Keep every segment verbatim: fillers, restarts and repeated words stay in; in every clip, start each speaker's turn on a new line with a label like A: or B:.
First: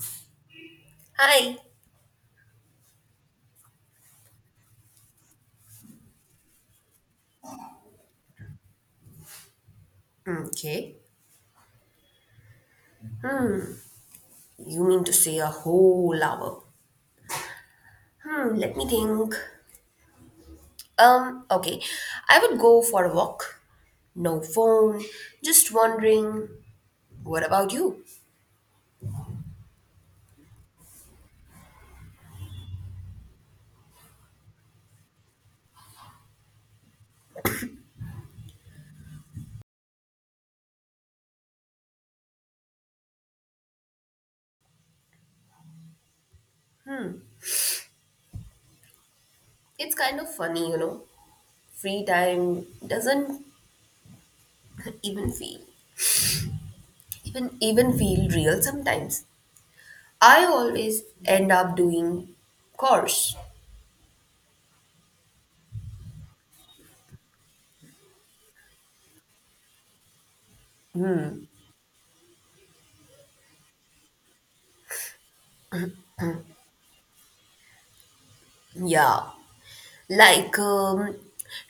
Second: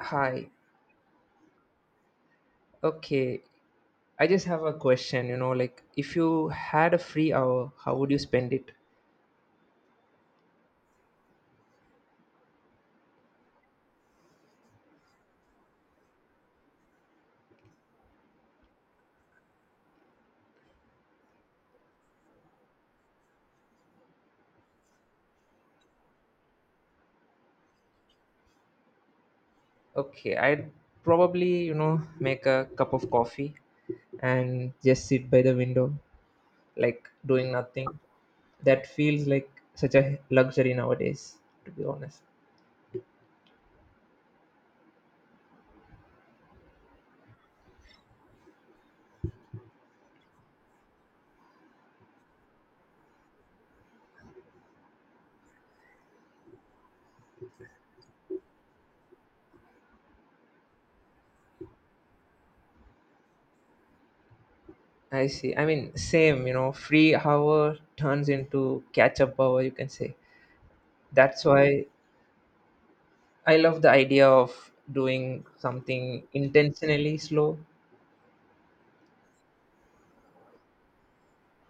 A: Hi.
B: Hi.
A: Okay. I just have a question, you know, like if you had a free hour, how would you spend it?
B: Okay. Hmm. You mean to say a whole hour? Hmm. Let me think. Um. Okay. I would go for a walk. No phone. Just wandering. What about you?
A: Okay, I'd probably, you know, make a cup of coffee and just sit by the window, like doing nothing. That feels like such a luxury nowadays, to be honest.
B: It's kind of funny, you know. Free time doesn't even feel even even feel real sometimes. I always end up doing chores.
A: I see. I mean, same, you know, free hour turns into catch up hour, you can say. That's
B: Hmm.
A: why I love the idea of doing something intentionally slow.
B: Yeah, like um,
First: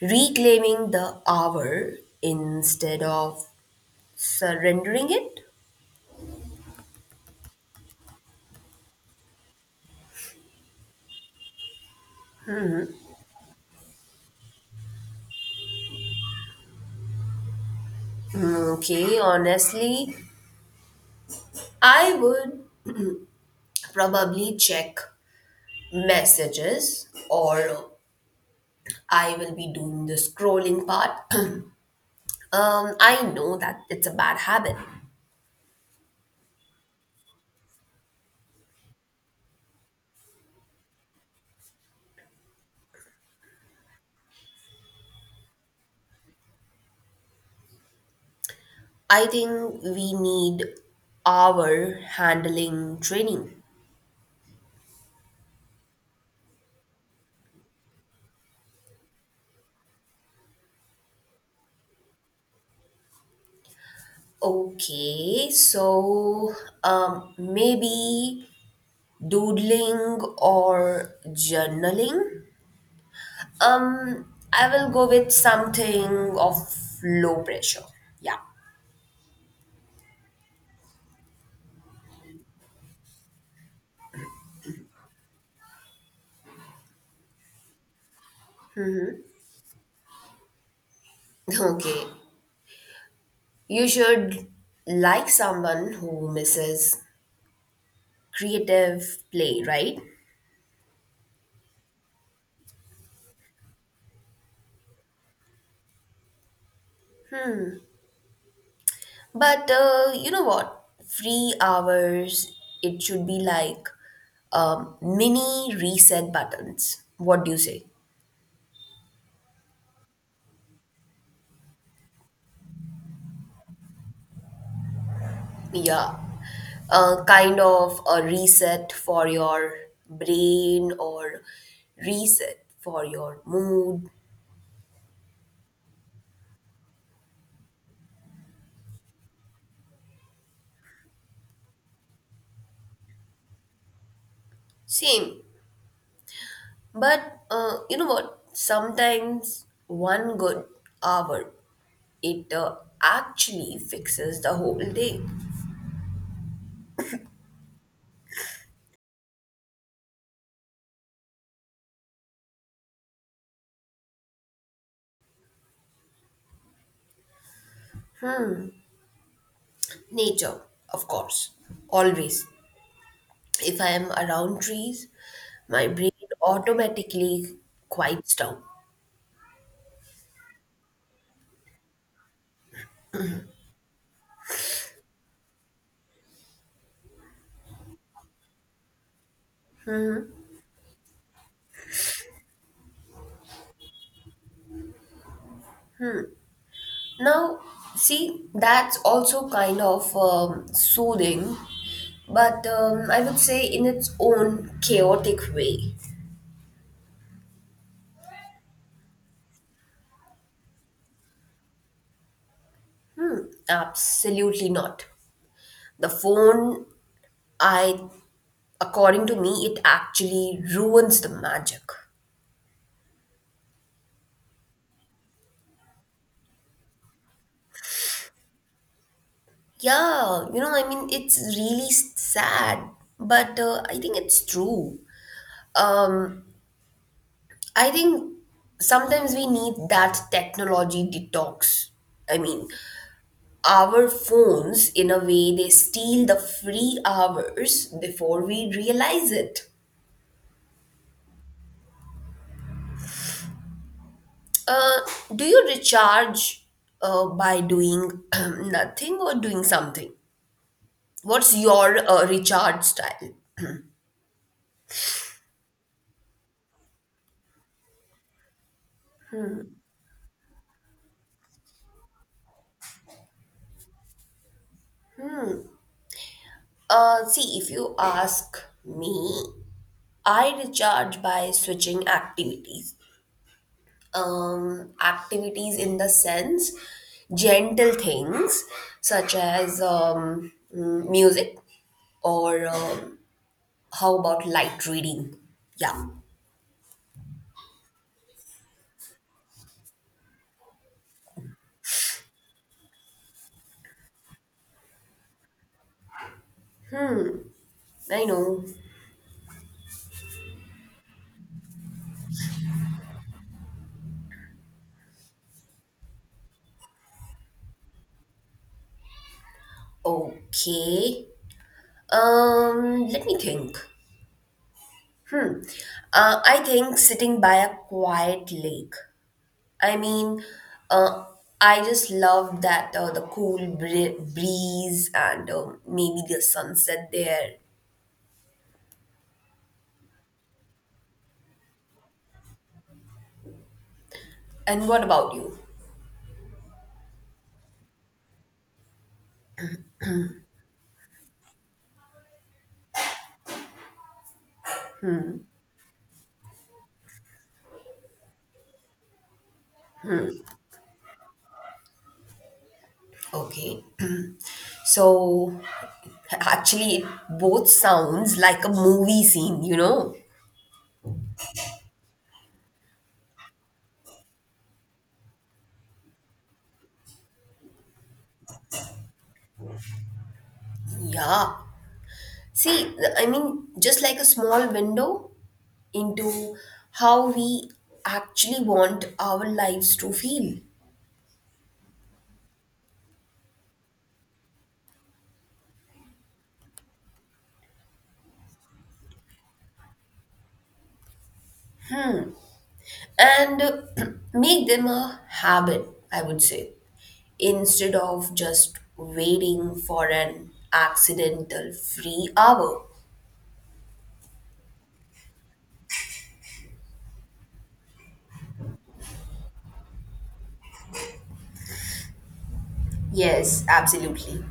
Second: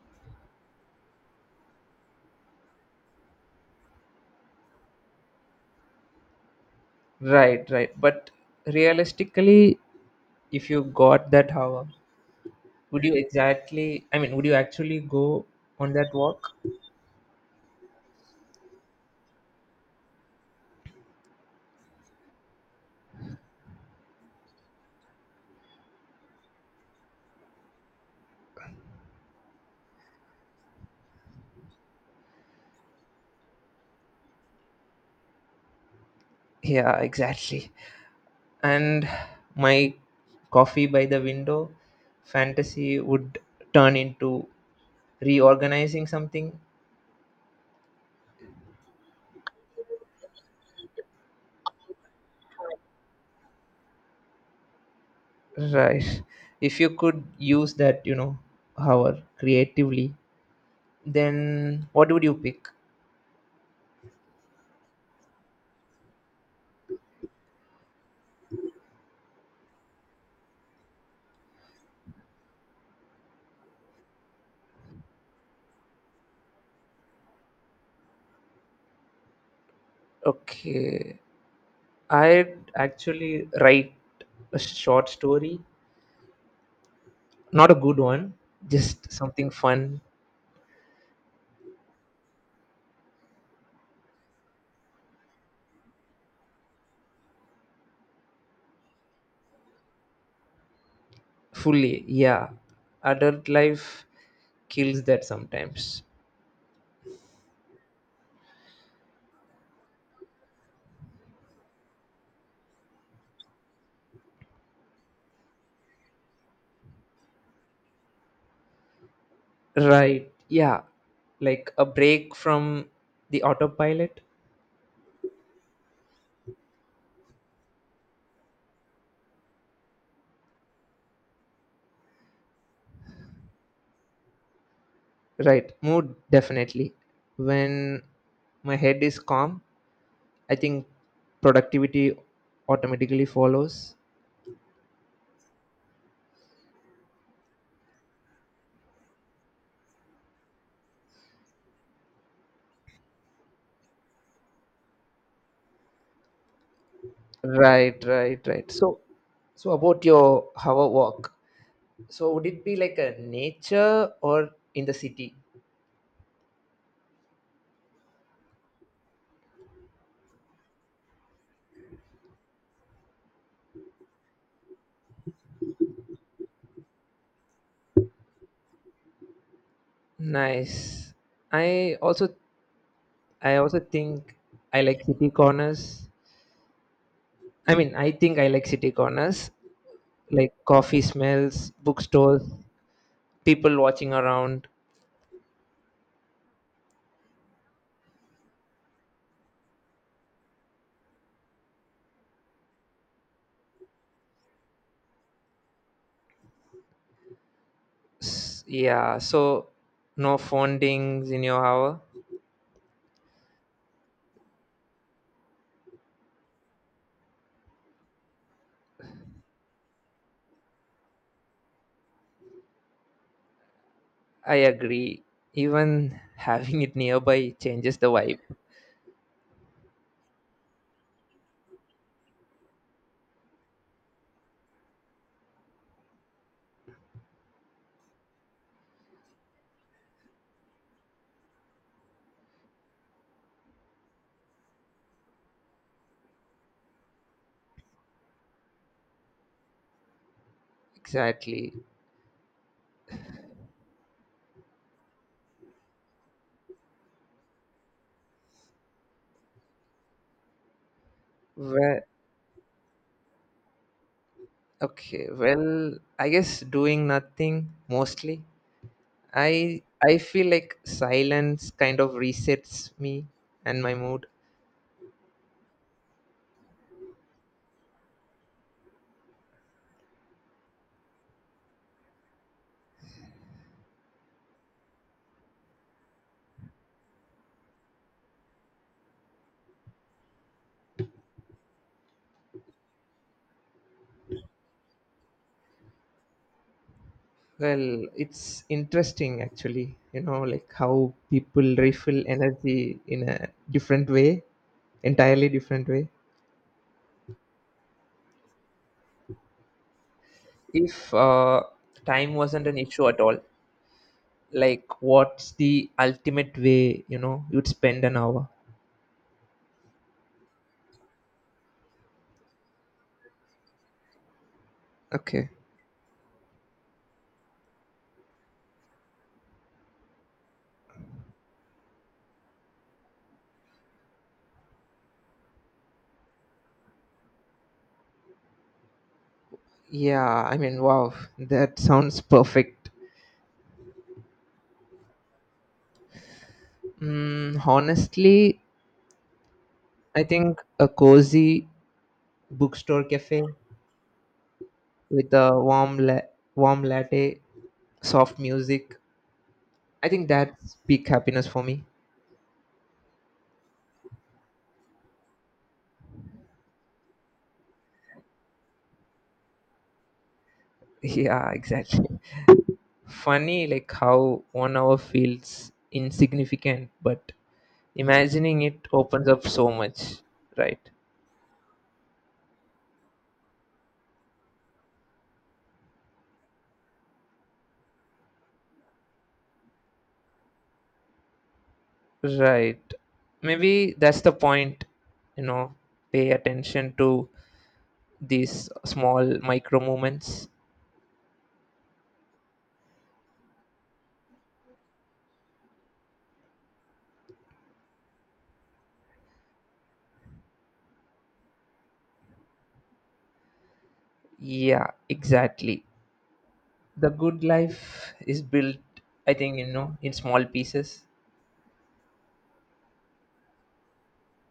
B: reclaiming the hour instead of surrendering it?
A: Right, right. But realistically, if you got that hour, would you exactly, I mean, would you actually go on that walk?
B: Mm. Okay, honestly, I would probably check messages, or I will be doing the scrolling part. um, I know that it's a bad habit.
A: Yeah, exactly. And my coffee by the window fantasy would turn into reorganizing something.
B: I think we need our handling training.
A: Right. If you could use that, you know, hour creatively, then what would you pick?
B: Okay, so um, maybe doodling or journaling. Um, I will go with something of low pressure. Yeah.
A: Okay. I'd actually write a short story. Not a good one, just something fun.
B: Okay. You should, like someone who misses creative play, right?
A: Fully, yeah. Adult life kills that sometimes.
B: But uh, you know what? Free hours, it should be like um, mini reset buttons. What do you say?
A: Right, yeah. Like a break from the autopilot.
B: Yeah, a kind of a reset for your brain, or reset for your mood.
A: Right, mood definitely. When my head is calm, I think productivity automatically follows.
B: Same. But uh, you know what? Sometimes one good hour, it uh, actually fixes the whole day.
A: Right, right, right. So, so about your hour walk. So would it be like a nature or in the city?
B: Nature, of course, always. If I am around trees, my brain automatically quiets down.
A: Nice. I also I also think I like city corners. I mean, I think I like city corners, like coffee smells, bookstores, people watching around.
B: Now, see, that's also kind of um, soothing, but um, I would say in its own chaotic way.
A: S- Yeah, so no phone dings in your hour.
B: Hmm, absolutely not. The phone, I, according to me, it actually ruins the magic.
A: I agree. Even having it nearby changes the vibe.
B: Yeah, you know, I mean, it's really s- sad, but uh, I think it's true. Um, I think sometimes we need that technology detox. I mean, our phones, in a way, they steal the free hours before we realize it.
A: Exactly.
B: Uh, do you recharge uh, by doing nothing or doing something? What's your
A: Well,
B: uh, recharge style?
A: okay. Well, I guess doing nothing mostly. I I feel like silence kind of resets me and my mood.
B: Uh, see, if you ask me, I recharge by switching activities. Um, activities in the sense, gentle things such as um, mm, music or um, how about light reading? Yeah,
A: Well, it's interesting actually, you know, like how people refill energy in a different way, entirely different way.
B: I know.
A: If uh, time wasn't an issue at all, like what's the ultimate way, you know, you'd spend an hour?
B: Okay. Um, let me think.
A: Okay.
B: Uh, I think sitting by a quiet lake, I mean, uh, I just love that, uh, the cool bri- breeze and uh, maybe the sunset there.
A: Yeah, I mean, wow, that sounds perfect.
B: And what about you?
A: Mm, honestly, I think a cozy bookstore cafe with a warm la- warm latte, soft music. I think that's peak happiness for me.
B: Okay, so actually, it both sounds like a movie scene, you know?
A: Yeah, exactly. Funny like how one hour feels insignificant, but imagining it opens up so much, right?
B: Yeah. See, I mean, just like a small window into how we actually want our lives to feel,
A: Right. Maybe that's the point, you know, pay attention to these small micro moments.
B: and make them a habit, I would say, instead of just waiting for an accidental free hour.
A: Yeah, exactly. The good life is built, I think, you know in small pieces.
B: Yes, absolutely.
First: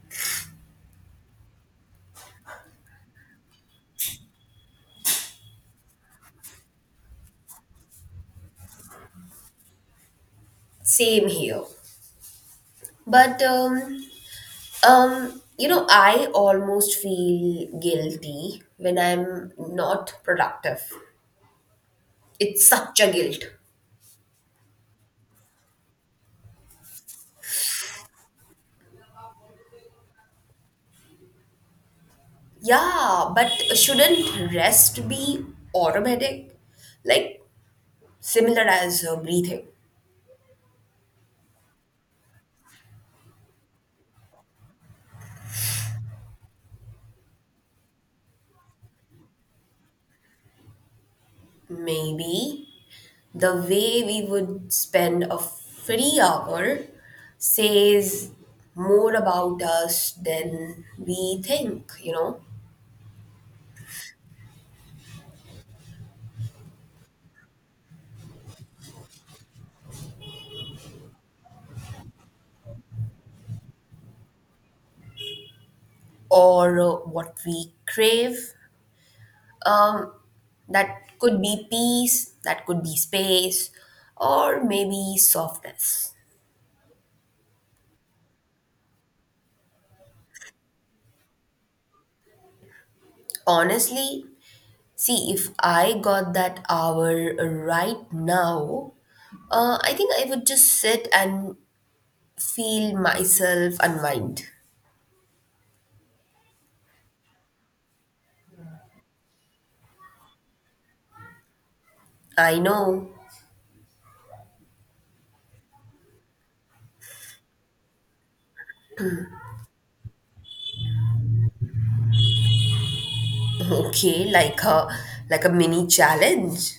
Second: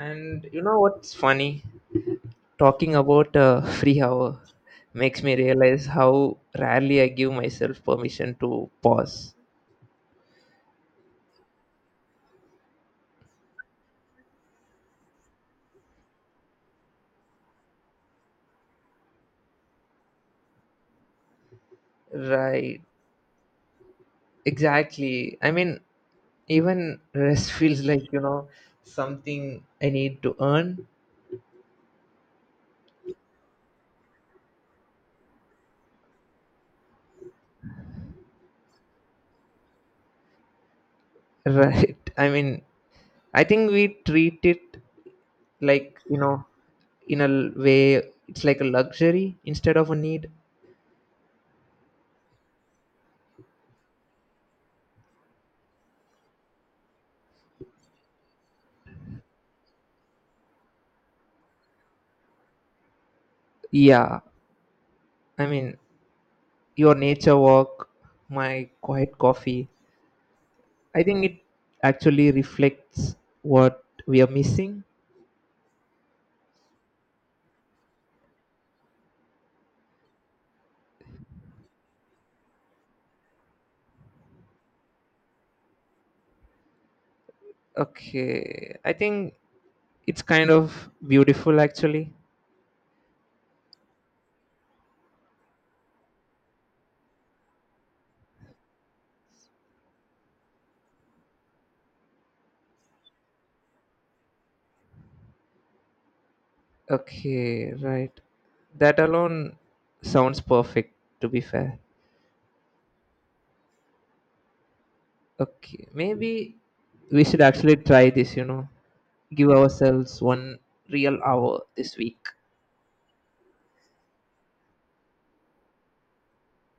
A: And, you know what's funny, talking about a free hour makes me realize how rarely I give myself permission to pause.
B: Same here. But um um you know, I almost feel guilty when I'm not productive. It's
A: Right.
B: such a guilt.
A: Exactly, I mean, even rest feels like, you know something I need to earn.
B: Yeah, but shouldn't rest be automatic? Like similar as uh, breathing.
A: Right, I mean, I think we treat it like, you know in a l- way, it's like a luxury instead of a need.
B: Maybe the way we would spend a free hour says more about us than we think, you know,
A: Yeah, I mean, your nature walk, my quiet coffee. I think it actually reflects what we are missing.
B: or uh, what we crave. Um, that could be peace, that could be space, or maybe softness.
A: Okay, I think it's kind of beautiful actually.
B: Honestly, see, if I got that hour right now, uh, I think I would just sit and feel myself unwind.
A: Okay, right. That alone sounds perfect to be fair.
B: I know.
A: Okay, maybe we should actually try this, you know, give ourselves one real hour this week.
B: Okay, like a like a mini challenge.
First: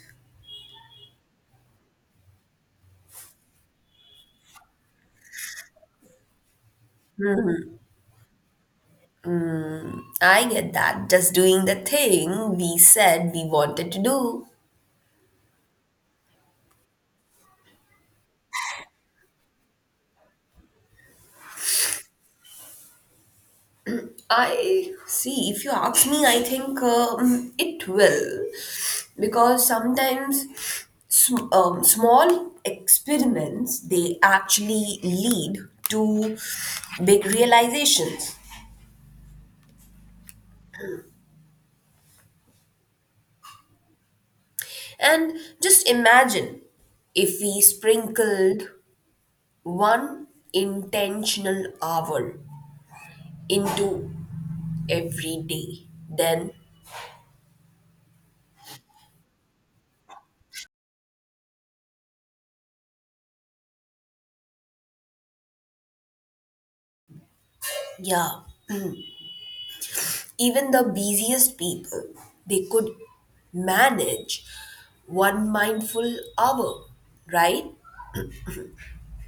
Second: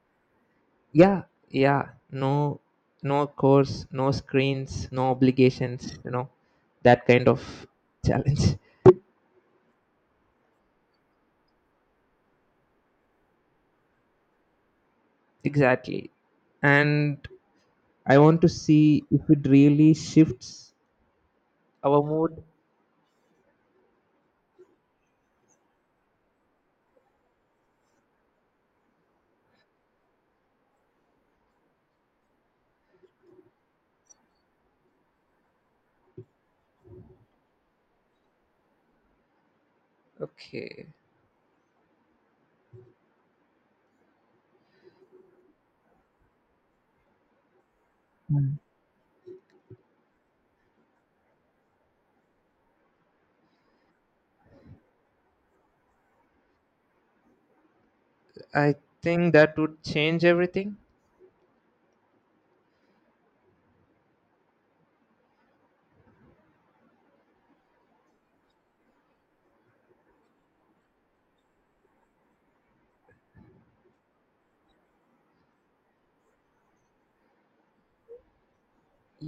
A: Yeah, yeah, no, no course, no screens, no obligations, you know that kind of challenge.
B: I get that. Just doing the thing we said we wanted to do.
A: Exactly. And I want to see if it really shifts our mood.
B: I see. If you ask me, I think um, it will, because sometimes sm- um, small experiments, they actually lead to big realizations.
A: Okay.
B: And just imagine if we
A: Mm.
B: sprinkled one intentional hour into every day, then
A: I think that would change everything.
B: yeah, even the busiest people, they could manage one mindful hour, right?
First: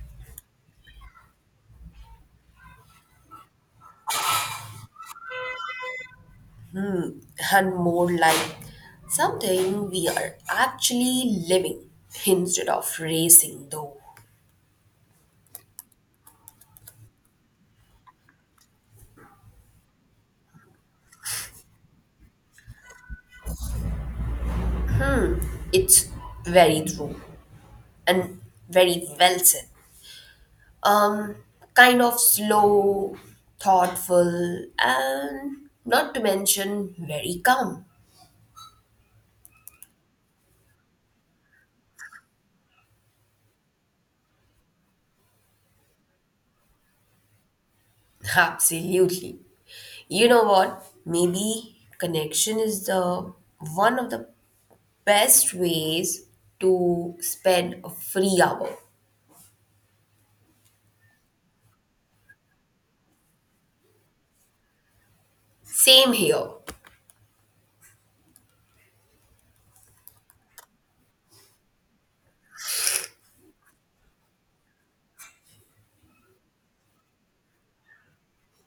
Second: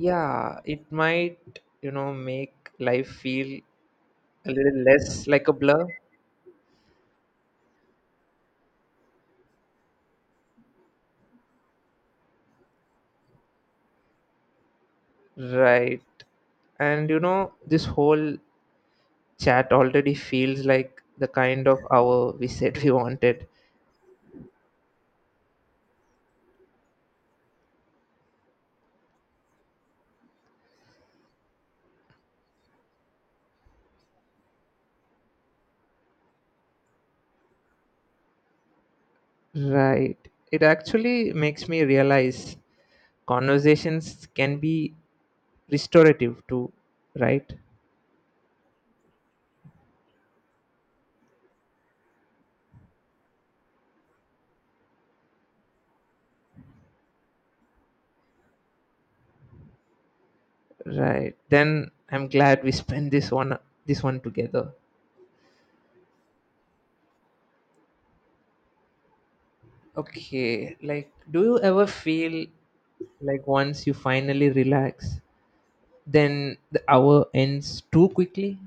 A: Yeah, it might, you know make life feel a little less like a blur.
B: And more like something we are actually living instead of racing though.
A: Right. And, you know this whole chat already feels like the kind of hour we said we wanted.
B: It's very true and very well said. Um kind of slow, thoughtful, and not to mention very calm.
A: Right. It actually makes me realize conversations can be restorative too, right?
B: Absolutely. You know what? Maybe connection is the one of the best ways to spend a free hour.
A: Right. Then I'm glad we spent this one this one together.
B: Same here.
A: Okay. Like do you ever feel like once you finally relax, then the hour ends too quickly?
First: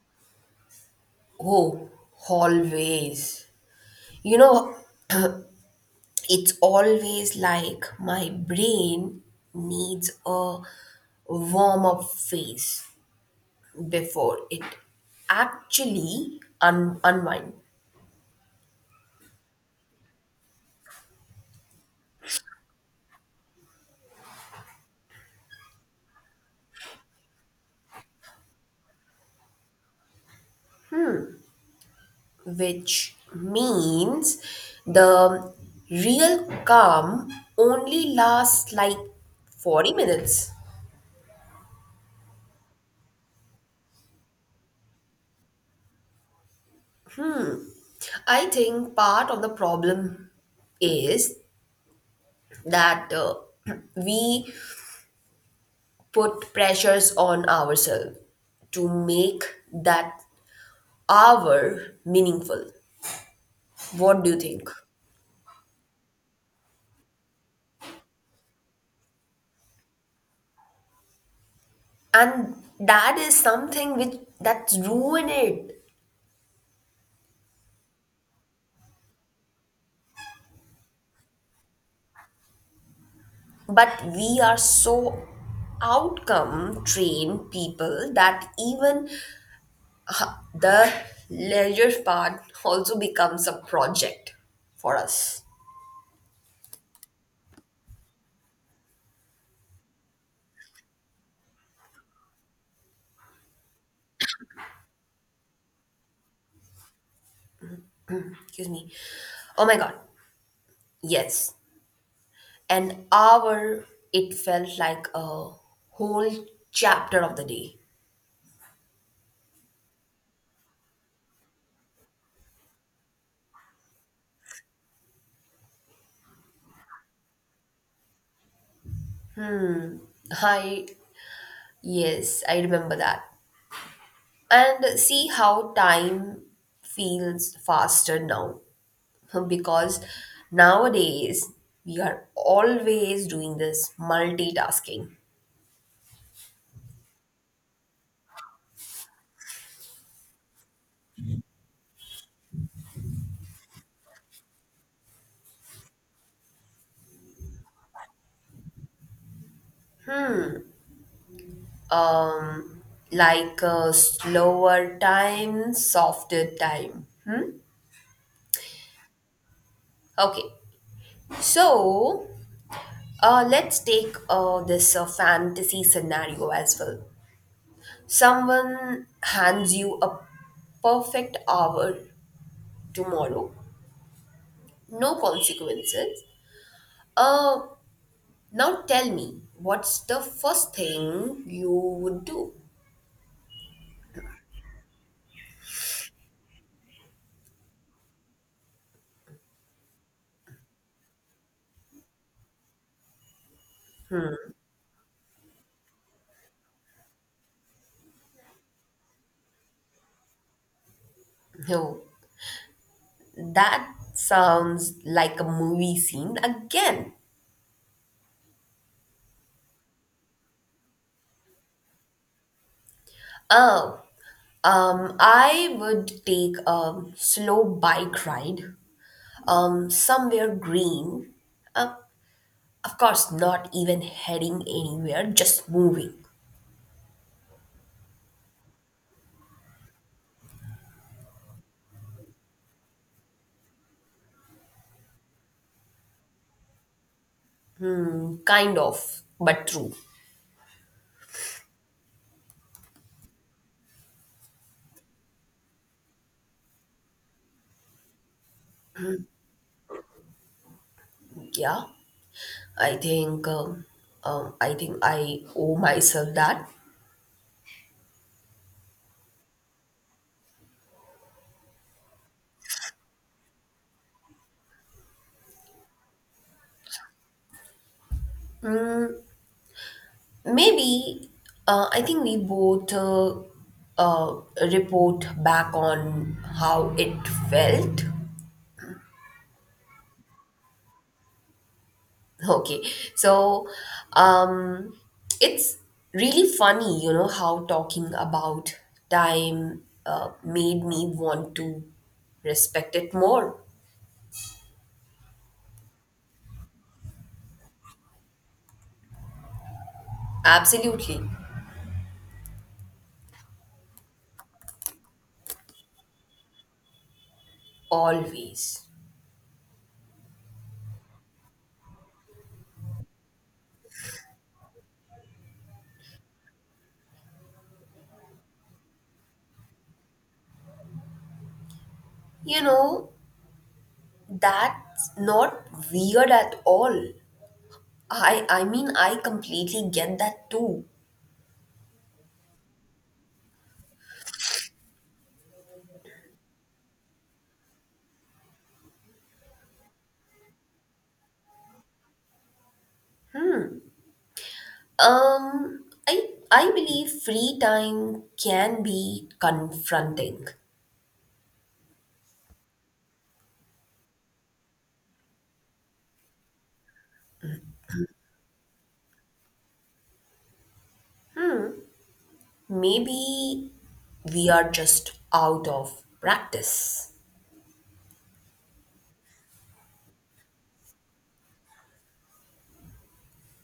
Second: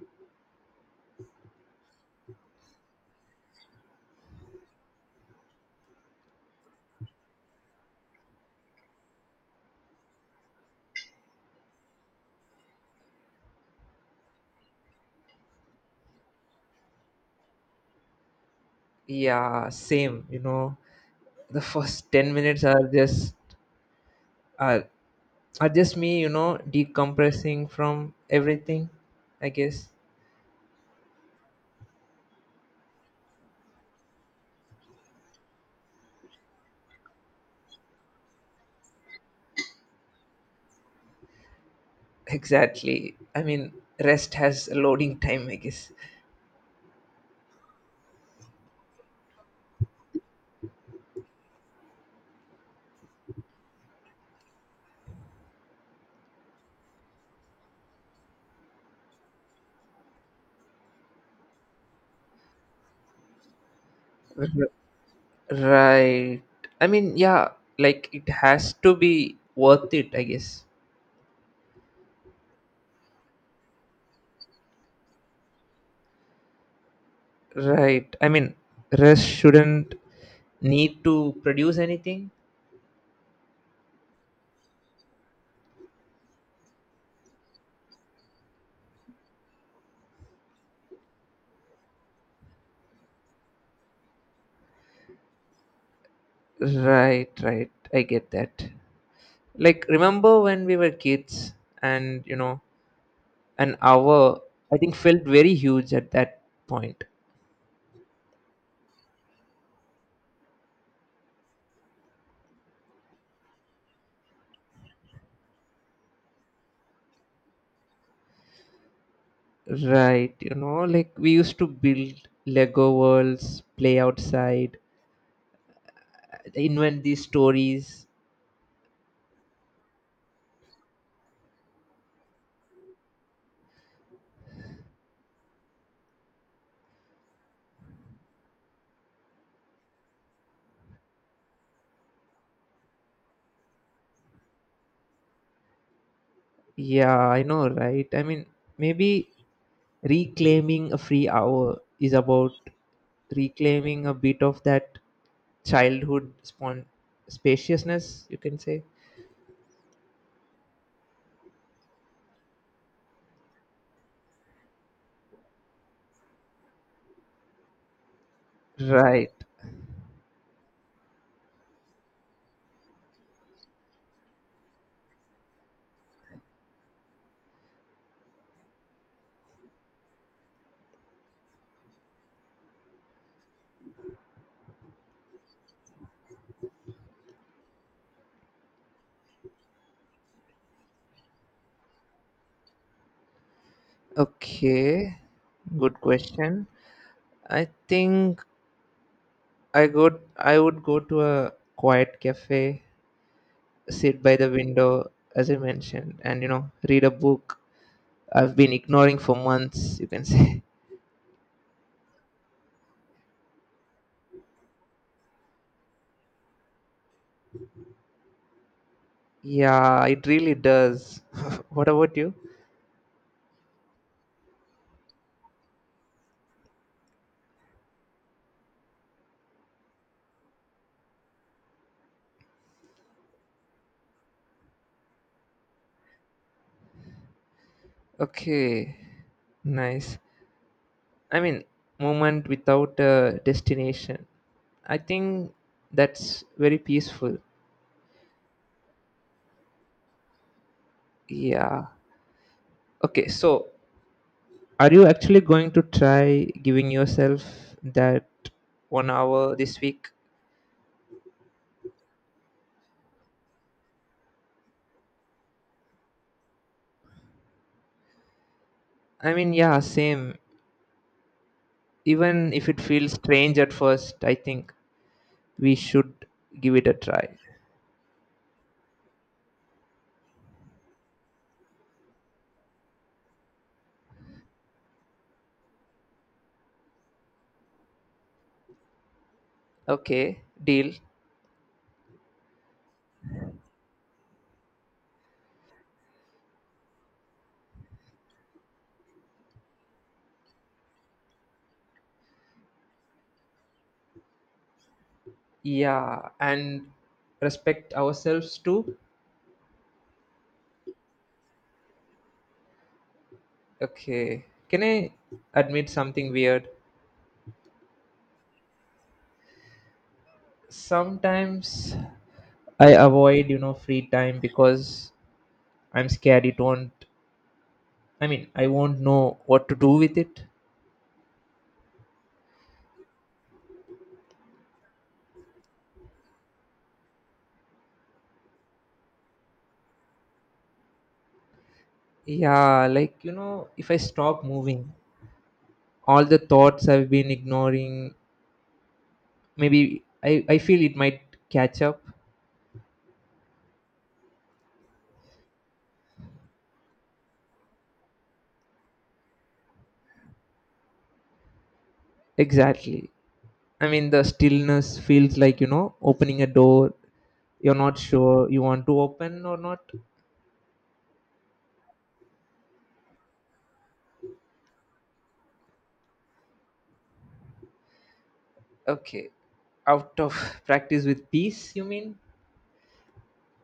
B: Oh, always. You know, it's always like my brain needs a warm up phase before it actually un- unwind,
A: Yeah, same, you know. The first ten minutes are just are Or just me, you know, decompressing from everything, I guess.
B: which means the real calm only lasts like forty minutes.
A: Exactly. I mean, rest has a loading time, I guess.
B: I think part of the problem is that uh, we put pressures on ourselves to make that hour meaningful. What do you think?
A: Right. I mean, yeah, like it has to be worth it, I guess.
B: And that is something which that's ruined it.
A: Right. I mean, rest shouldn't need to produce anything.
B: But we are so outcome trained people that even uh, the leisure part also becomes a project for us.
A: Right, right. I get that. Like, remember when we were kids and, you know, an hour, I think, felt very huge at that point.
B: Excuse me. Oh my God. Yes. An hour, it felt like a whole chapter of the day.
A: Right, you know, like we used to build Lego worlds, play outside, invent these stories.
B: I, yes, I remember that. And see how time feels faster now because nowadays we are always doing this multitasking,
A: Yeah, I know, right? I mean, maybe reclaiming a free hour is about reclaiming a bit of that childhood spawn spaciousness, you can say.
B: um like a slower time, softer time, hmm?
A: Right.
B: Okay, so uh, let's take uh, this uh, fantasy scenario as well. Someone hands you a perfect hour tomorrow, no consequences. uh Now tell me, what's the first thing you would do?
A: Okay. Good question. I think I go I would go to a quiet cafe, sit by the window, as I mentioned, and, you know, read a book I've been ignoring for months, you can say.
B: No, that sounds like a movie scene again.
A: Yeah, it really does. What about you?
B: Oh, um, I would take a slow bike ride, um, somewhere green. Uh, of course, not even heading anywhere, just moving,
A: Okay, nice. I mean, moment without a destination. I think that's very peaceful.
B: kind of, but true.
A: Yeah. Okay, so are you actually going to try giving yourself that one hour this week?
B: Yeah, I think, um, um, I think I owe myself that.
A: I mean, yeah, same. Even if it feels strange at first, I think we should give it a try.
B: Maybe uh, I think we both uh, uh, report back on how it felt.
A: Okay, deal.
B: Okay, so um, it's really funny, you know, how talking about time uh, made me want to respect it more.
A: Yeah, and respect ourselves too.
B: Absolutely,
A: Okay, can I admit something weird?
B: always.
A: Sometimes I avoid, you know, free time because I'm scared it won't, I mean, I won't know what to do with it.
B: You know, that's not weird at all. I I mean, I completely get that too.
A: Yeah, like, you know, if I stop moving, all the thoughts I've been ignoring, maybe I, I feel it might catch up.
B: Um, I I believe free time can be confronting.
A: Exactly. I mean, the stillness feels like, you know, opening a door you're not sure you want to open or not.
B: Maybe we are just out of practice.
A: Okay. Out of practice with peace, you mean?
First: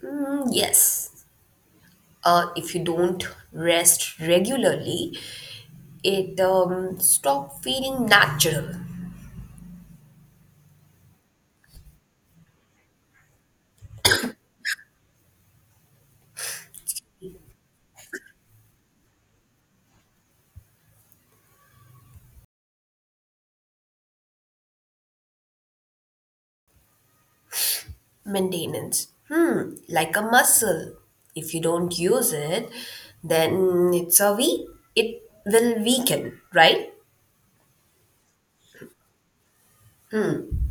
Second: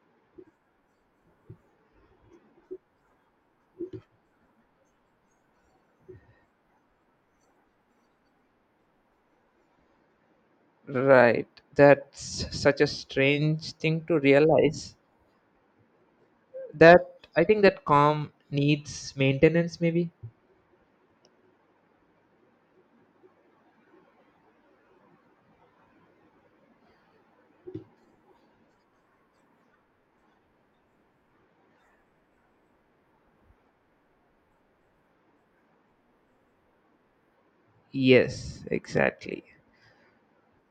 B: Mm, yes. Uh, if you don't rest regularly, it um, stop feeling natural.
A: Right. That's such a strange thing to realize. That I think that calm needs maintenance, maybe?
B: Maintenance. Hmm, like a muscle. If you don't use it, then it's a weak. It will weaken, right?
A: Yes, exactly.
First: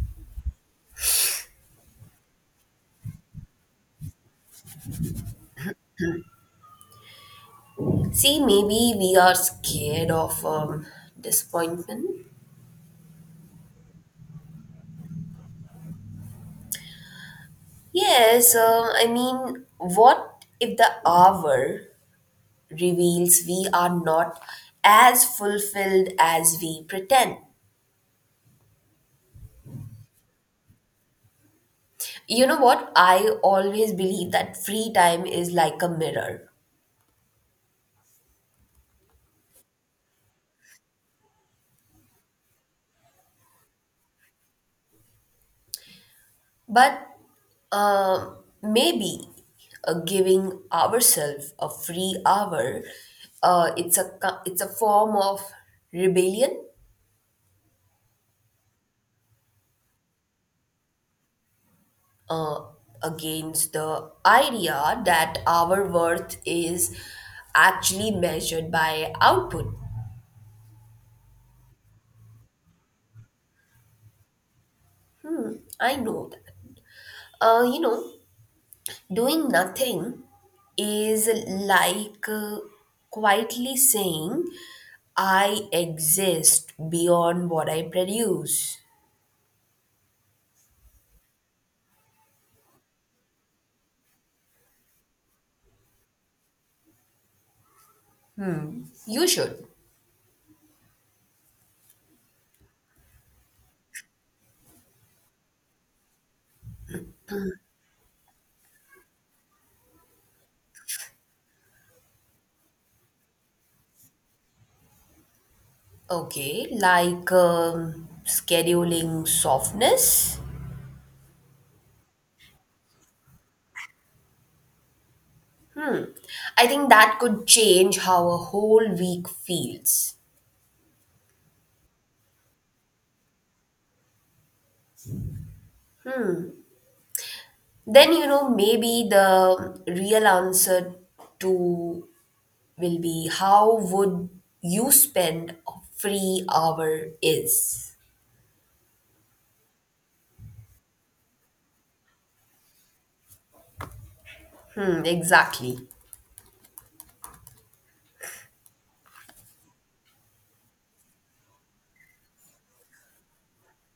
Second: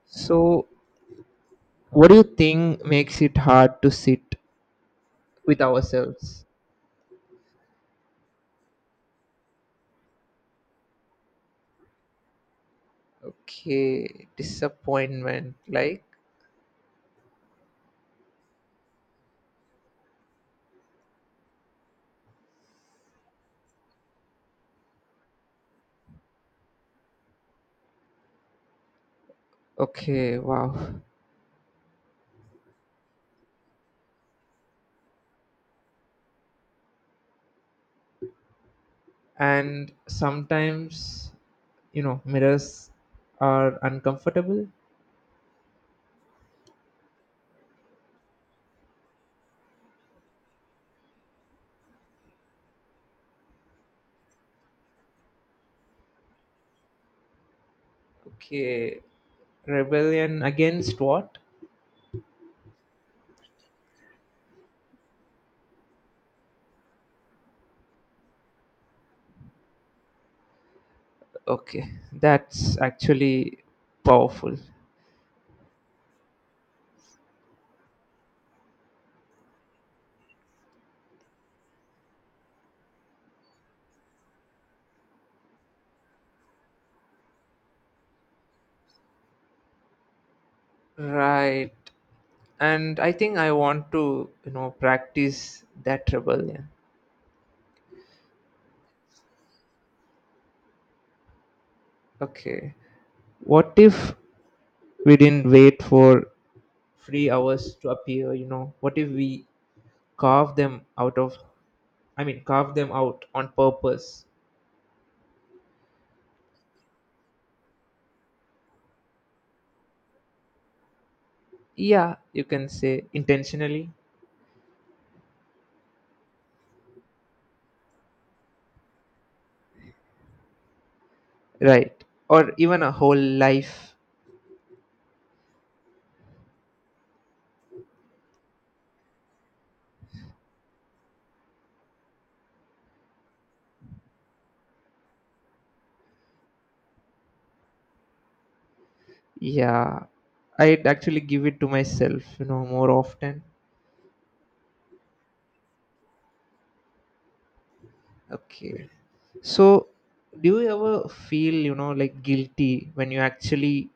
A: So, what do you think makes it hard to sit with ourselves?
B: See, maybe we are scared of um, disappointment.
A: Okay, disappointment. Like,
B: Yes, um, I mean, what if the hour reveals we are not as fulfilled as we pretend?
A: okay, wow.
B: You know what? I always believe that free time is like a mirror.
A: And sometimes, you know, mirrors are uncomfortable.
B: But um maybe uh, giving ourselves a free hour, uh, it's a co- it's a form of rebellion,
A: Okay, rebellion against what?
B: uh, against the idea that our worth is actually measured by output.
A: Okay, that's actually powerful.
B: I know that. Uh, you know, doing nothing is like uh, quietly saying, I exist beyond what I produce.
A: Right. And I think I want to, you know, practice that rebellion.
B: You should.
A: Okay. What if we didn't wait for three hours to appear, you know? What if we carve them out of, I mean, carve them out on purpose.
B: Okay, like um, scheduling softness.
A: Yeah, you can say intentionally.
B: I think that could change how a whole week feels.
A: Right, or even a whole life.
B: Then, you know, maybe the real answer to will be how would you spend a free hour is,
A: Yeah, I'd actually give it to myself, you know more often.
B: hmm, exactly.
A: Okay, so do you ever feel, you know like guilty when you actually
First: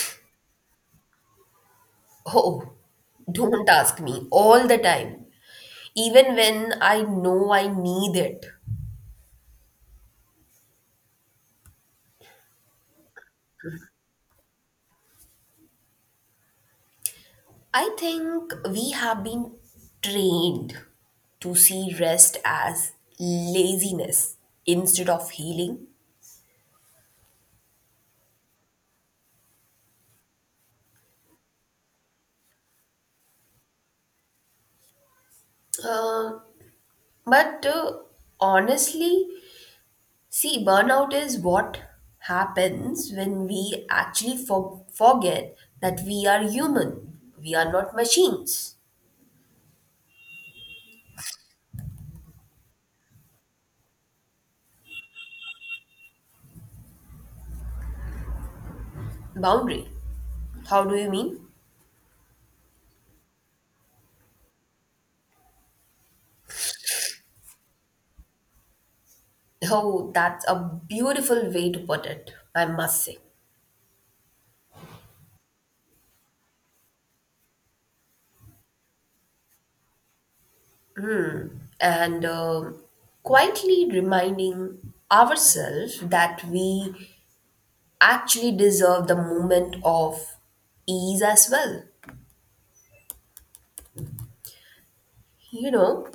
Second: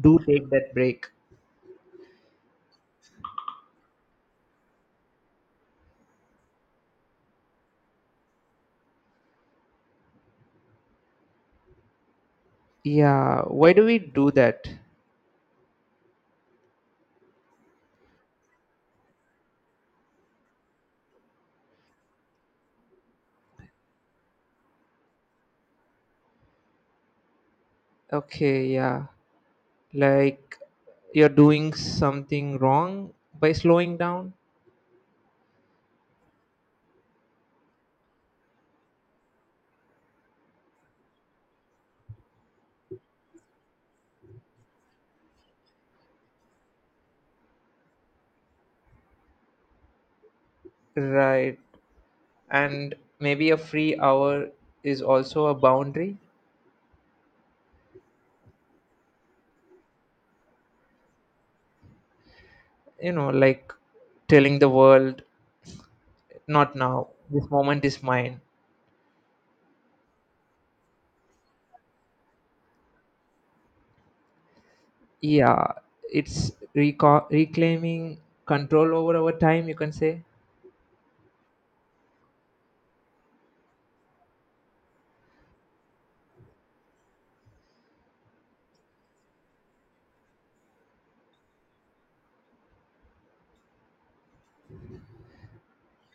A: do take that break?
B: Oh, don't ask me. All the time, even when I know I need it.
A: Yeah, why do we do that?
B: I think we have been trained to see rest as laziness instead of healing.
A: Okay, yeah, like you're doing something wrong by slowing down.
B: But uh, honestly, see, burnout is what happens when we actually for- forget that we are human. We are not machines.
A: Right, and maybe a free hour is also a boundary.
B: Boundary. How do you mean?
A: you know like telling the world not now, this moment is mine.
B: Oh, that's a beautiful way to put it, I must say.
A: Yeah, it's reco- reclaiming control over our time, you can say.
B: And um quietly reminding ourselves that we actually deserve the moment of ease as well. You know,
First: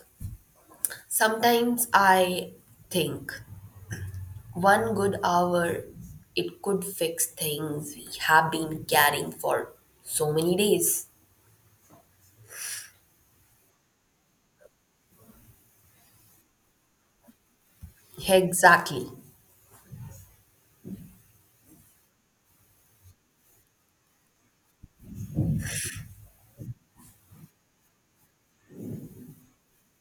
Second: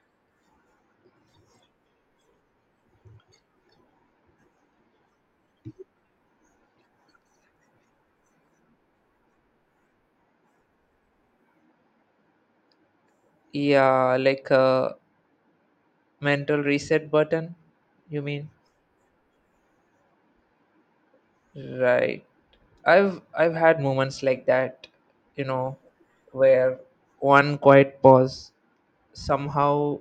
B: sometimes I think one good hour, it could fix things we have been carrying for so many days.
A: Yeah, like a mental reset button, you mean?
B: Exactly.
A: Right, i've i've had moments like that, you know where one quiet pause somehow,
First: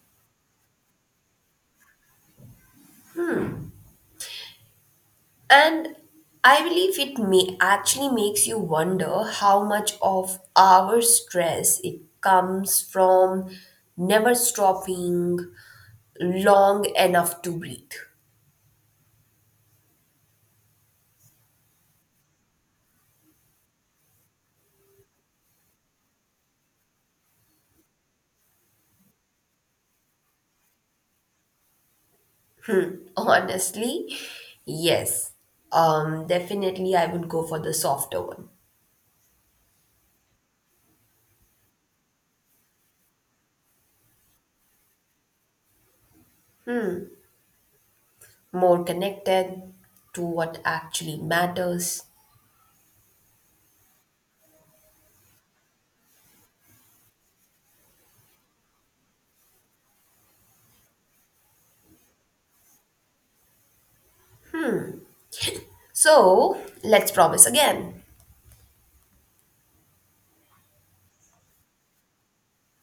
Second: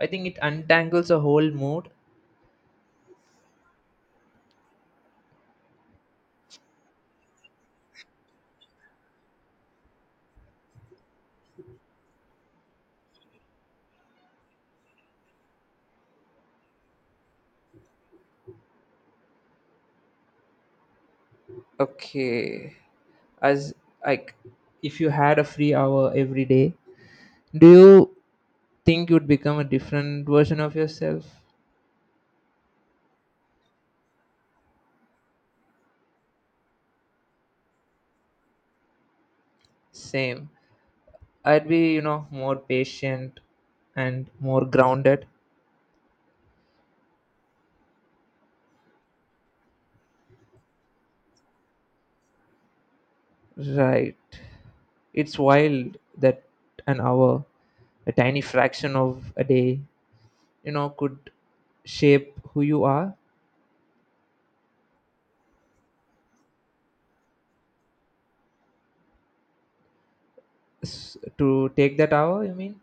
A: I think, it untangles a whole mood.
B: And I believe it may actually makes you wonder how much of our stress it comes from never stopping long enough to breathe.
A: Okay, as like if you had a free hour every day, do you think you'd become a different version of yourself?
B: Honestly, yes. Um, definitely I would go for the softer one.
A: Same, I'd be, you know more patient and more grounded.
B: More connected to what actually matters.
A: Right, it's wild that an hour, a tiny fraction of a day, you know could shape who you are.
B: So let's promise again.
A: S- to take that hour, you mean?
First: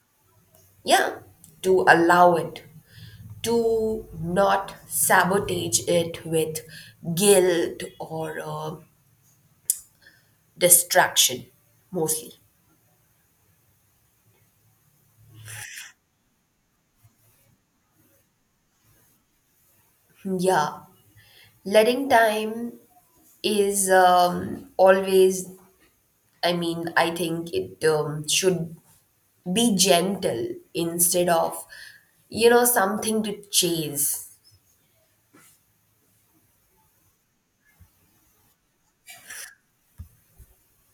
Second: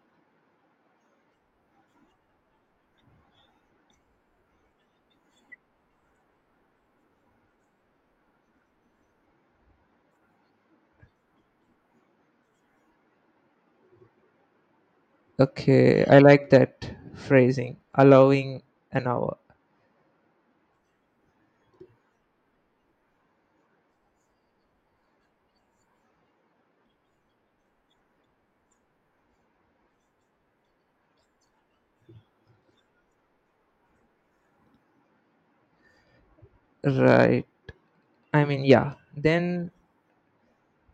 B: Yeah, to allow it, to not sabotage it with guilt or uh, distraction, mostly.
A: Okay, I like that phrasing, allowing an hour.
B: Yeah, letting time is um, always, I mean, I think it um, should be gentle instead of, you know, something to chase.
A: Right. I mean, yeah. Then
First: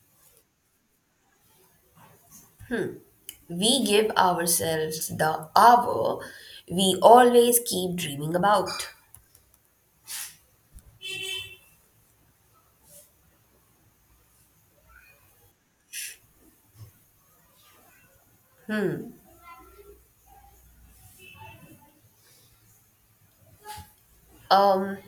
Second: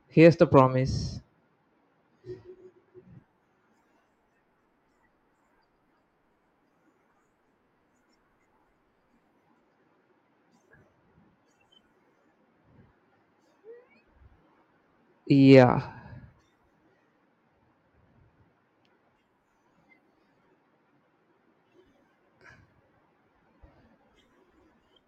A: here's the promise.
B: We give ourselves the hour we always keep dreaming about.
A: Yeah.
B: Um,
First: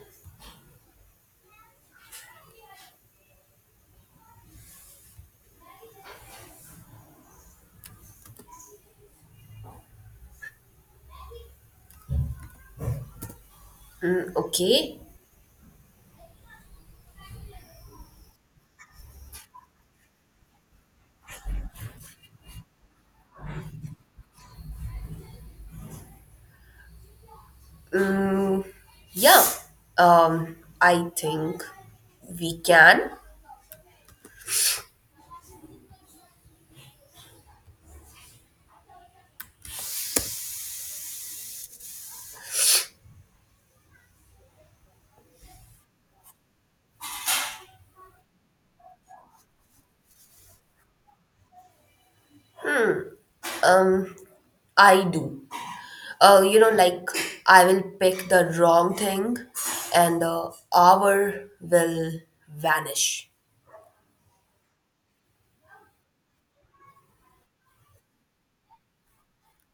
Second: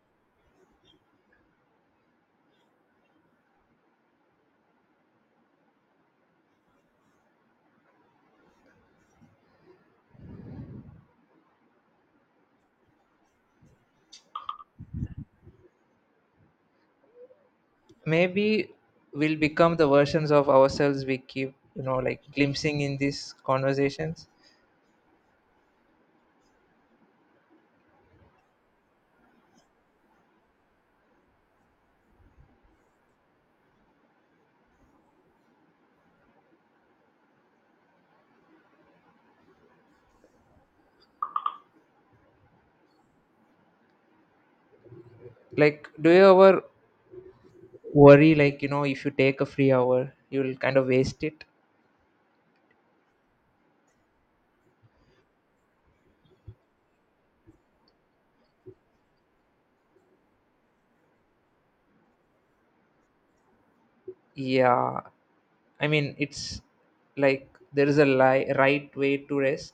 B: okay.
A: Maybe we'll become the versions of ourselves we keep, you know, like glimpsing in these conversations.
B: Yeah. Um, I think we can.
A: Like, do you ever worry, like, you know, if you take a free hour, you'll kind of waste it?
B: I do. Uh, you know, like I will pick the wrong thing and the hour will vanish.
A: Yeah. I mean, it's like there is a li- right way to rest.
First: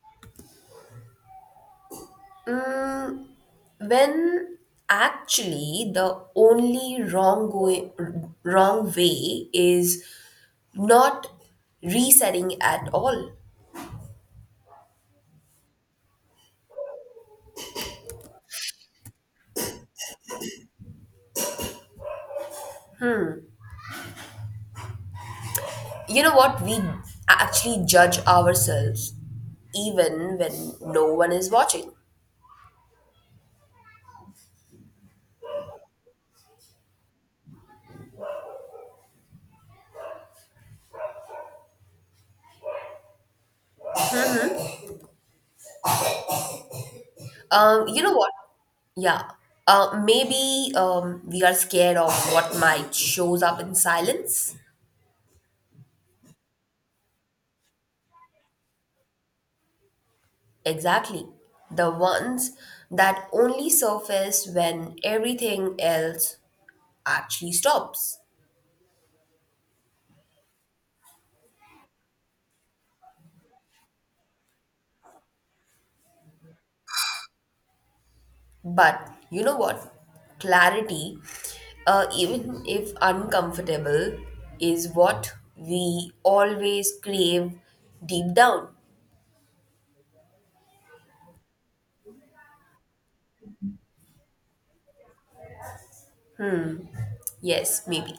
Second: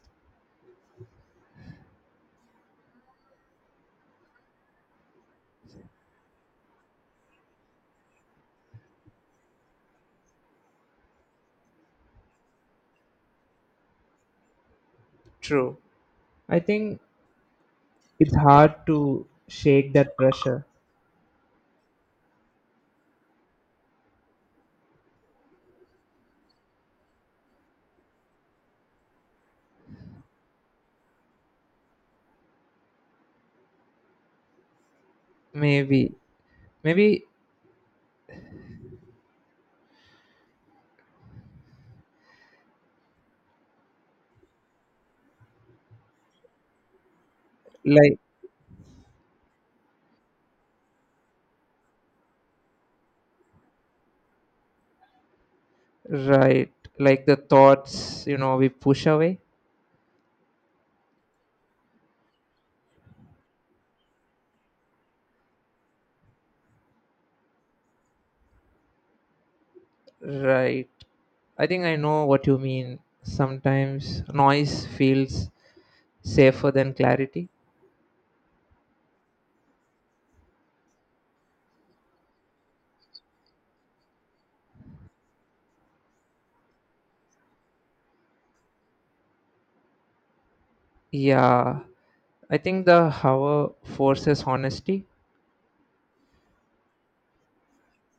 B: When actually the only wrong way, wrong way is not resetting at all.
A: True. I think it's hard to shake that pressure.
B: You know what? We actually judge ourselves even when no one is watching.
A: Maybe. Maybe,
B: Um, you know
A: like,
B: what? Yeah. Uh, maybe um, we are scared of what might shows up in silence.
A: right. Like the thoughts, you know, we push away.
B: Exactly. The ones that only surface when everything else actually stops.
A: Right. I think I know what you mean. Sometimes noise feels safer than clarity.
B: But you know what? Clarity, uh, even if uncomfortable, is what we always crave deep down.
A: Yeah. I think the hour forces honesty.
B: Yes, maybe.